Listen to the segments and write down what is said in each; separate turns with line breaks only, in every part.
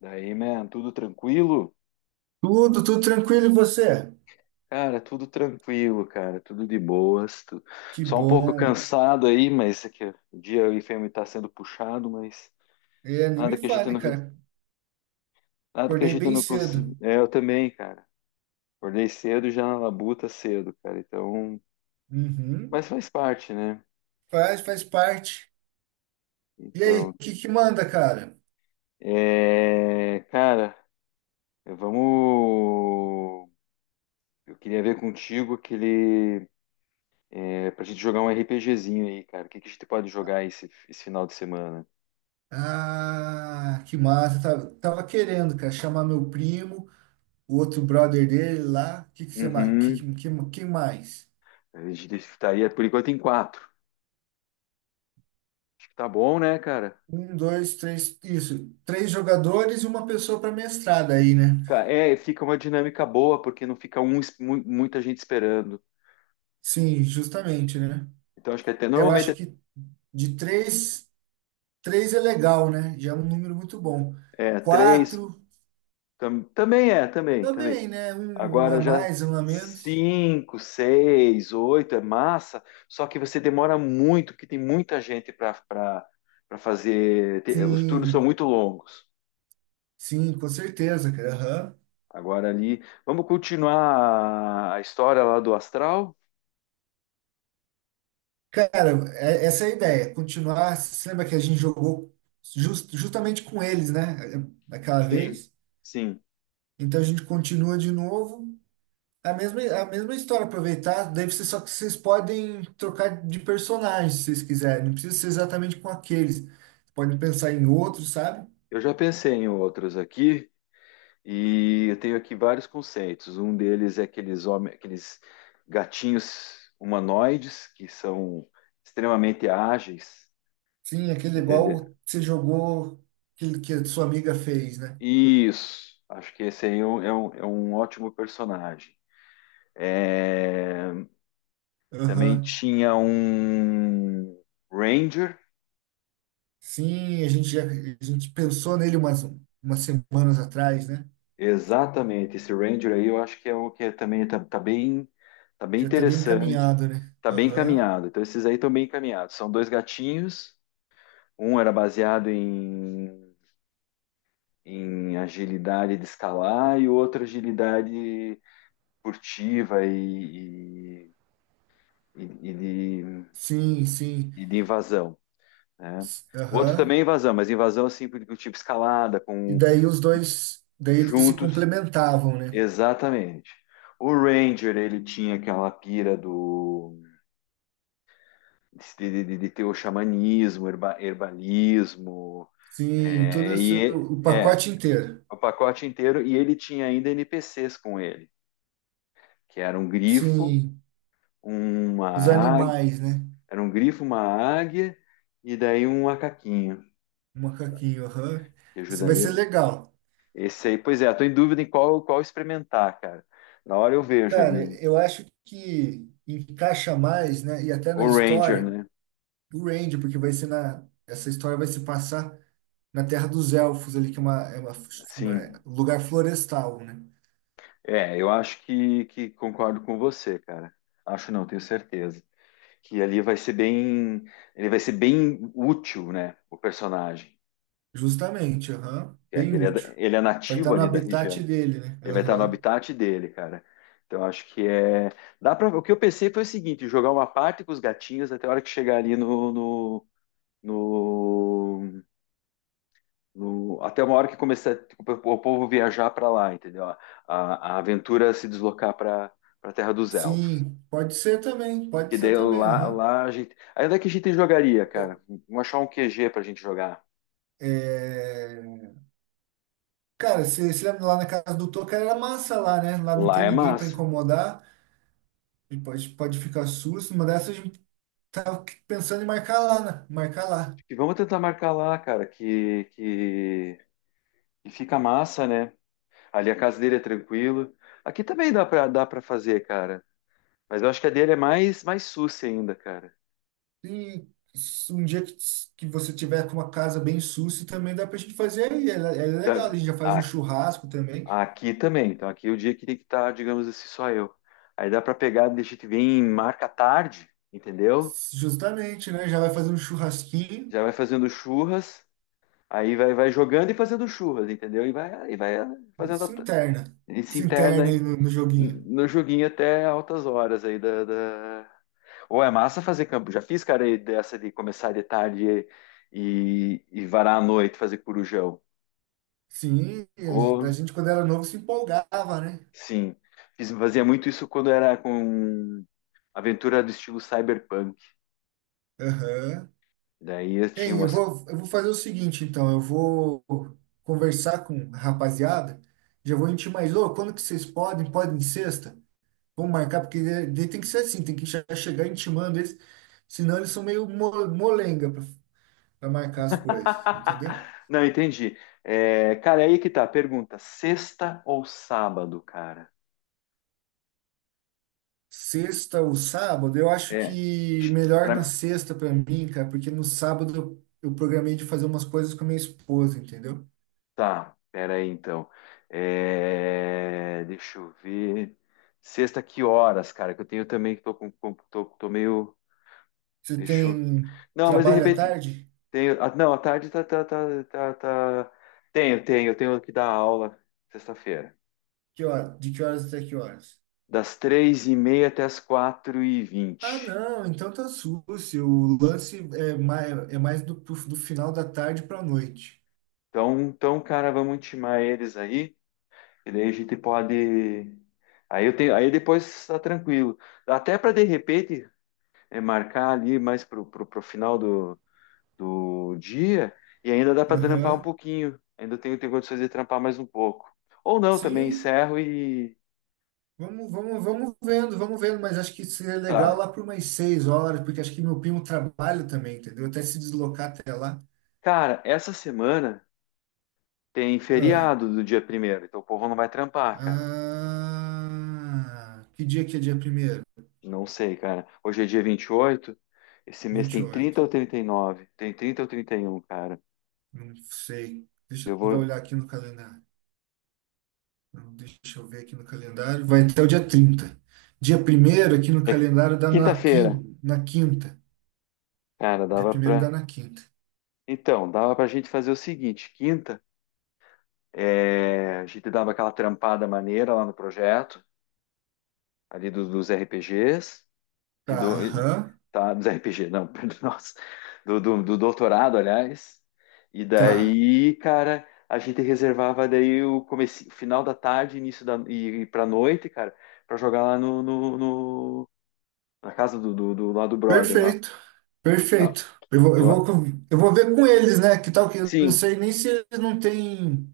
Daí, man, tudo tranquilo?
Tudo tranquilo, e você?
Cara, tudo tranquilo, cara, tudo de boas.
Que
Só um pouco
bom.
cansado aí, mas é que o dia aí tá sendo puxado, mas
É, nem me
nada que a gente
fale,
não,
cara.
nada que a
Acordei
gente
bem
não
cedo.
consiga. É, eu também, cara. Acordei cedo e já na labuta cedo, cara. Então,
Uhum.
mas faz parte, né?
Faz parte. E aí, o
Então,
que que manda, cara?
é, cara, vamos. Eu queria ver contigo aquele, é, pra gente jogar um RPGzinho aí, cara. O que que a gente pode jogar esse final de semana?
Ah, que massa. Tava querendo, cara, chamar meu primo, o outro brother dele lá. O que que você, que,
Uhum.
que, que, que mais?
A gente estaria por enquanto em quatro. Acho que tá bom, né, cara?
Um, dois, três, isso. Três jogadores e uma pessoa para mestrada aí, né?
É, fica uma dinâmica boa, porque não fica um, muita gente esperando.
Sim, justamente, né?
Então acho que até
Eu
normalmente
acho
é
que de três. Três é legal, né? Já é um número muito bom.
é três.
Quatro
Também é, também, também.
também, né? Um a
Agora já
mais, um a menos.
cinco, seis, oito é massa, só que você demora muito, porque tem muita gente para fazer. Os turnos são
Sim,
muito longos.
sim, com certeza, cara. Aham.
Agora ali. Vamos continuar a história lá do astral?
Cara, essa é a ideia. Continuar. Você lembra que a gente jogou justamente com eles, né? Daquela
Sim,
vez.
sim.
Então a gente continua de novo. A mesma história, aproveitar. Daí vocês, só que vocês podem trocar de personagem se vocês quiserem. Não precisa ser exatamente com aqueles. Podem pensar em outros, sabe?
Eu já pensei em outros aqui e eu tenho aqui vários conceitos. Um deles é aqueles gatinhos humanoides que são extremamente ágeis,
Sim, aquele
entendeu?
igual você jogou que a sua amiga fez, né?
Isso, acho que esse aí é um ótimo personagem. É, também
Aham.
tinha um Ranger.
Sim, a gente já a gente pensou nele umas semanas atrás, né?
Exatamente, esse Ranger aí eu acho que é o que é também tá bem
Já tá bem
interessante,
encaminhado, né?
tá bem
Aham.
encaminhado. Então esses aí estão bem encaminhados. São dois gatinhos, um era baseado em agilidade de escalar e o outro agilidade furtiva e, e- e de,
Sim, sim.
e de invasão, né? O outro
Aham.
também é invasão, mas invasão assim do tipo escalada
E
com
daí os dois, daí eles se
juntos,
complementavam, né?
exatamente. O Ranger, ele tinha aquela pira do de ter o xamanismo, herbalismo.
Sim, todo
É,
esse,
e
o
é,
pacote inteiro.
o pacote inteiro. E ele tinha ainda NPCs com ele, que era um grifo,
Sim,
uma
os
águia,
animais, né?
era um grifo, uma águia e daí um macaquinho
O macaquinho, aham.
que
Isso vai
ajudaria.
ser legal.
Esse aí, pois é, estou em dúvida em qual experimentar, cara. Na hora eu vejo ali
Cara,
o,
eu acho que encaixa mais, né? E até
o
na
Ranger,
história,
né?
o Randy, porque vai ser na. Essa história vai se passar na Terra dos Elfos, ali, que é
Sim,
um lugar florestal, né?
é, eu acho que concordo com você, cara. Acho não, tenho certeza que ali vai ser bem, ele vai ser bem útil, né, o personagem.
Justamente, aham.
É
Bem
que ele é,
útil.
ele é
Vai
nativo
estar no
ali da
habitat
região.
dele, né?
Ele vai estar no
Aham.
habitat dele, cara. Então acho que é, dá para. O que eu pensei foi o seguinte: jogar uma parte com os gatinhos até a hora que chegar ali no- até uma hora que começar tipo, o povo viajar para lá, entendeu? A aventura se deslocar para Terra dos Elfos.
Sim, pode
Que
ser
daí
também,
lá,
aham.
lá a gente. Aí onde é que a gente jogaria,
Ô,
cara? Vamos achar um QG pra gente jogar.
é, cara, você se lembra lá na casa do Toca era massa lá, né? Lá não
Lá
tem
é
ninguém para
massa.
incomodar. E pode ficar susto, uma dessas. Tava pensando em marcar lá, né? Marcar lá.
Acho que vamos tentar marcar lá, cara, que fica massa, né? Ali a casa dele é tranquilo. Aqui também dá pra fazer, cara. Mas eu acho que a dele é mais, mais sucia ainda, cara.
E um dia que você tiver com uma casa bem sussa, também dá pra gente fazer aí. É, é legal,
Tá-
a gente já faz um
a-
churrasco também.
Aqui também. Então aqui é o dia que tem que estar, digamos assim, só eu. Aí dá pra pegar, deixa que vem, marca tarde, entendeu?
Justamente, né? Já vai fazer um churrasquinho
Já vai fazendo churras, aí vai jogando e fazendo churras, entendeu? E vai
e
fazendo.
se interna.
Ele se
Se interna aí
interna
no, no joguinho.
no joguinho até altas horas aí. Ou é massa fazer campo. Já fiz, cara, aí dessa de começar de tarde e varar à noite, fazer corujão.
Sim, a gen- a
Ou,
gente quando era novo se empolgava, né?
sim, fazia muito isso quando era com aventura do estilo cyberpunk.
Aham.
Daí eu tinha
Hein, eu
umas.
vou, eu vou fazer o seguinte, então. Eu vou conversar com a rapaziada. Já vou intimar mais, ô, quando que vocês podem? Podem sexta? Vamos marcar, porque daí tem que ser assim, tem que já chegar intimando eles, senão eles são meio molenga para marcar as coisas, entendeu?
Não, entendi. É, cara, aí que tá. Pergunta: sexta ou sábado, cara?
Sexta ou sábado, eu acho
É.
que melhor na
Pra,
sexta para mim, cara, porque no sábado eu programei de fazer umas coisas com a minha esposa, entendeu?
Tá, pera aí então. É, deixa eu ver. Sexta, que horas, cara? Que eu tenho também, que tô com- tô, tô meio.
Você
Deixa eu.
tem
Não, mas de
trabalho à
repente.
tarde?
Tenho... não, à tarde tá, tá, tá, tá, tá. Eu tenho que dar aula sexta-feira.
Que hora? De que horas até que horas?
Das 3h30 até as quatro e
Ah,
vinte.
não, então tá sucio. O lance é mais do, pro- do final da tarde para noite.
Então, cara, vamos intimar eles aí. E daí a gente pode. Aí eu tenho. Aí depois tá tranquilo. Até para de repente. É marcar ali mais pro final do dia, e ainda dá para trampar um
Aham.
pouquinho. Ainda tenho condições de trampar mais um pouco. Ou não, também
Sim,
encerro e
Vamos vendo, mas acho que seria legal
tá.
lá por umas 6 horas, porque acho que meu primo trabalha também, entendeu? Até se deslocar até lá.
Cara, essa semana tem
Ah,
feriado do dia 1º, então o povo não vai trampar, cara.
ah, que dia que é dia primeiro?
Não sei, cara. Hoje é dia 28. Esse mês
vinte e
tem
oito
30 ou 39. Tem 30 ou 31, cara.
Não sei. Deixa
Eu
eu dar uma
vou.
olhada aqui no calendário. Não, deixa eu ver aqui no calendário. Vai até o dia 30. Dia primeiro aqui no
É
calendário dá na
quinta-feira,
quinta. Na quinta.
cara,
Dia
dava
primeiro dá
pra.
na quinta.
Então, dava pra gente fazer o seguinte: quinta. É, a gente dava aquela trampada maneira lá no projeto, ali dos RPGs e
Tá,
do e-
aham.
tá, dos RPG, não, perdão, nossa, do doutorado, aliás. E
Tá.
daí, cara, a gente reservava daí o comece, o final da tarde, início e pra noite, cara, pra jogar lá na casa do lá do brother lá.
Perfeito,
Tá?
perfeito. Eu vou, eu vou,
Eu,
com- eu vou ver com eles, né? Que tal que eu não
sim,
sei nem se eles não têm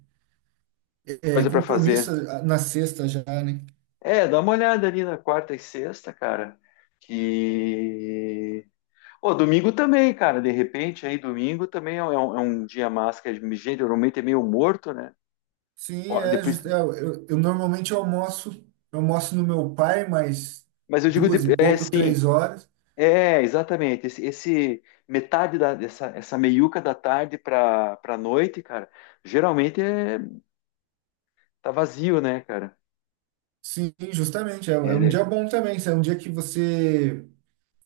é,
coisa pra
compromisso
fazer.
na sexta já, né?
É, dá uma olhada ali na quarta e sexta, cara. Que Pô, domingo também, cara. De repente, aí domingo também é um dia massa, que geralmente é meio morto, né?
Sim,
Ó,
é,
depois,
justo. É, eu normalmente almoço, eu almoço no meu pai, mas
mas eu digo,
duas e
é
pouco,
sim,
3 horas.
é exatamente. Metade da, dessa essa meiuca da tarde pra noite, cara, geralmente é, tá vazio, né, cara?
Sim, justamente. É
É,
um
né?
dia bom também. Isso. É um dia que você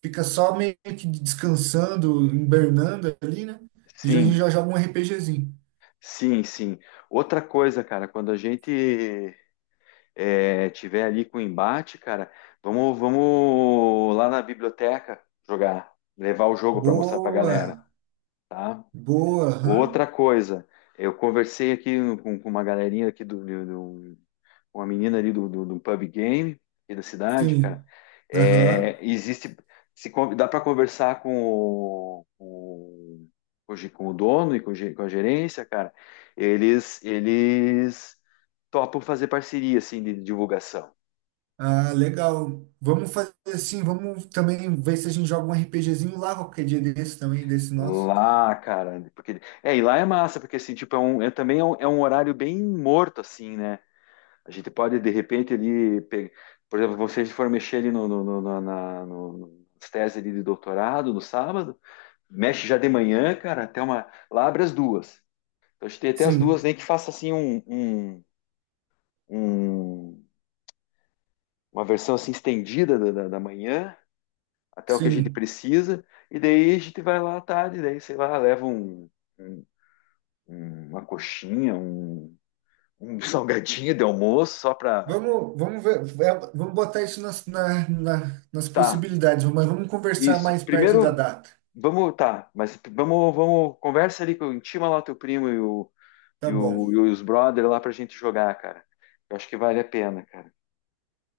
fica só meio que descansando, hibernando ali, né? A gente
Sim,
já joga um RPGzinho.
sim, sim. Outra coisa, cara, quando a gente tiver ali com embate, cara, vamos lá na biblioteca jogar, levar o jogo para mostrar para
Boa,
galera, tá?
boa. Aham.
Outra coisa, eu conversei aqui com uma galerinha aqui uma menina ali do pub game aqui da cidade, cara.
Sim. Aham.
É, existe, se con- dá para conversar com o dono e com a gerência, cara. Eles topam fazer parceria assim de divulgação.
Ah, legal. Vamos fazer assim, vamos também ver se a gente joga um RPGzinho lá qualquer dia desse também, desse nosso.
Lá, cara, porque é, e lá é massa, porque assim, tipo, é um horário bem morto, assim, né? A gente pode de repente ali, por exemplo, vocês for mexer ali no, no, no- no- na, no- nas teses ali de doutorado no sábado, mexe já de manhã, cara, até uma, lá abre as duas. Então a gente tem até as duas,
Sim,
nem que faça assim um, um- uma versão assim estendida da manhã até o que a gente
sim.
precisa, e daí a gente vai lá à tarde, daí sei lá, leva um uma coxinha, um salgadinho de almoço só para
Vamos, vamos ver, é, vamos botar isso nas
tá
possibilidades, mas vamos conversar
isso.
mais perto da
Primeiro
data.
vamos tá, mas vamos conversa ali com intima lá o teu primo
Tá bom.
e os brother lá pra gente jogar, cara. Eu acho que vale a pena, cara.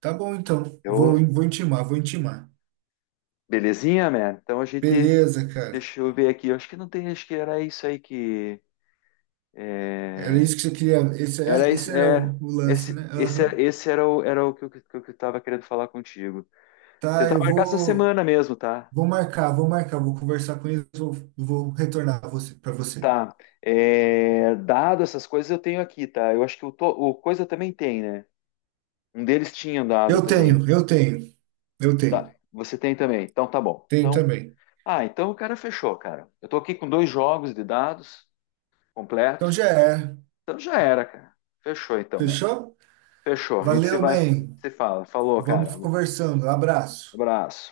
Tá bom, então. Vou,
Eu
vou intimar, vou intimar.
Belezinha, man. Então a gente
Beleza, cara.
deixa eu ver aqui. Eu acho que não tem, acho que era isso aí, que
Era isso que você queria. Esse,
era
esse
isso,
era
é
o lance,
esse,
né?
esse,
Aham.
esse era o que eu tava querendo falar contigo.
Tá,
Tentar
eu
marcar essa
vou.
semana mesmo, tá?
Vou marcar, vou marcar, vou conversar com eles, vou retornar para você.
Tá. É, dado essas coisas eu tenho aqui, tá? Eu acho que o coisa também tem, né? Um deles tinha dado
Eu
também.
tenho, eu tenho, eu
Tá.
tenho,
Você tem também. Então tá bom.
tenho
Então,
também.
ah, então o cara fechou, cara. Eu tô aqui com dois jogos de dados
Então
completo.
já é,
Então já era, cara. Fechou então, mesmo.
fechou?
Fechou. A gente se
Valeu,
vai,
man.
se fala. Falou, cara.
Vamos conversando. Abraço.
Abraço.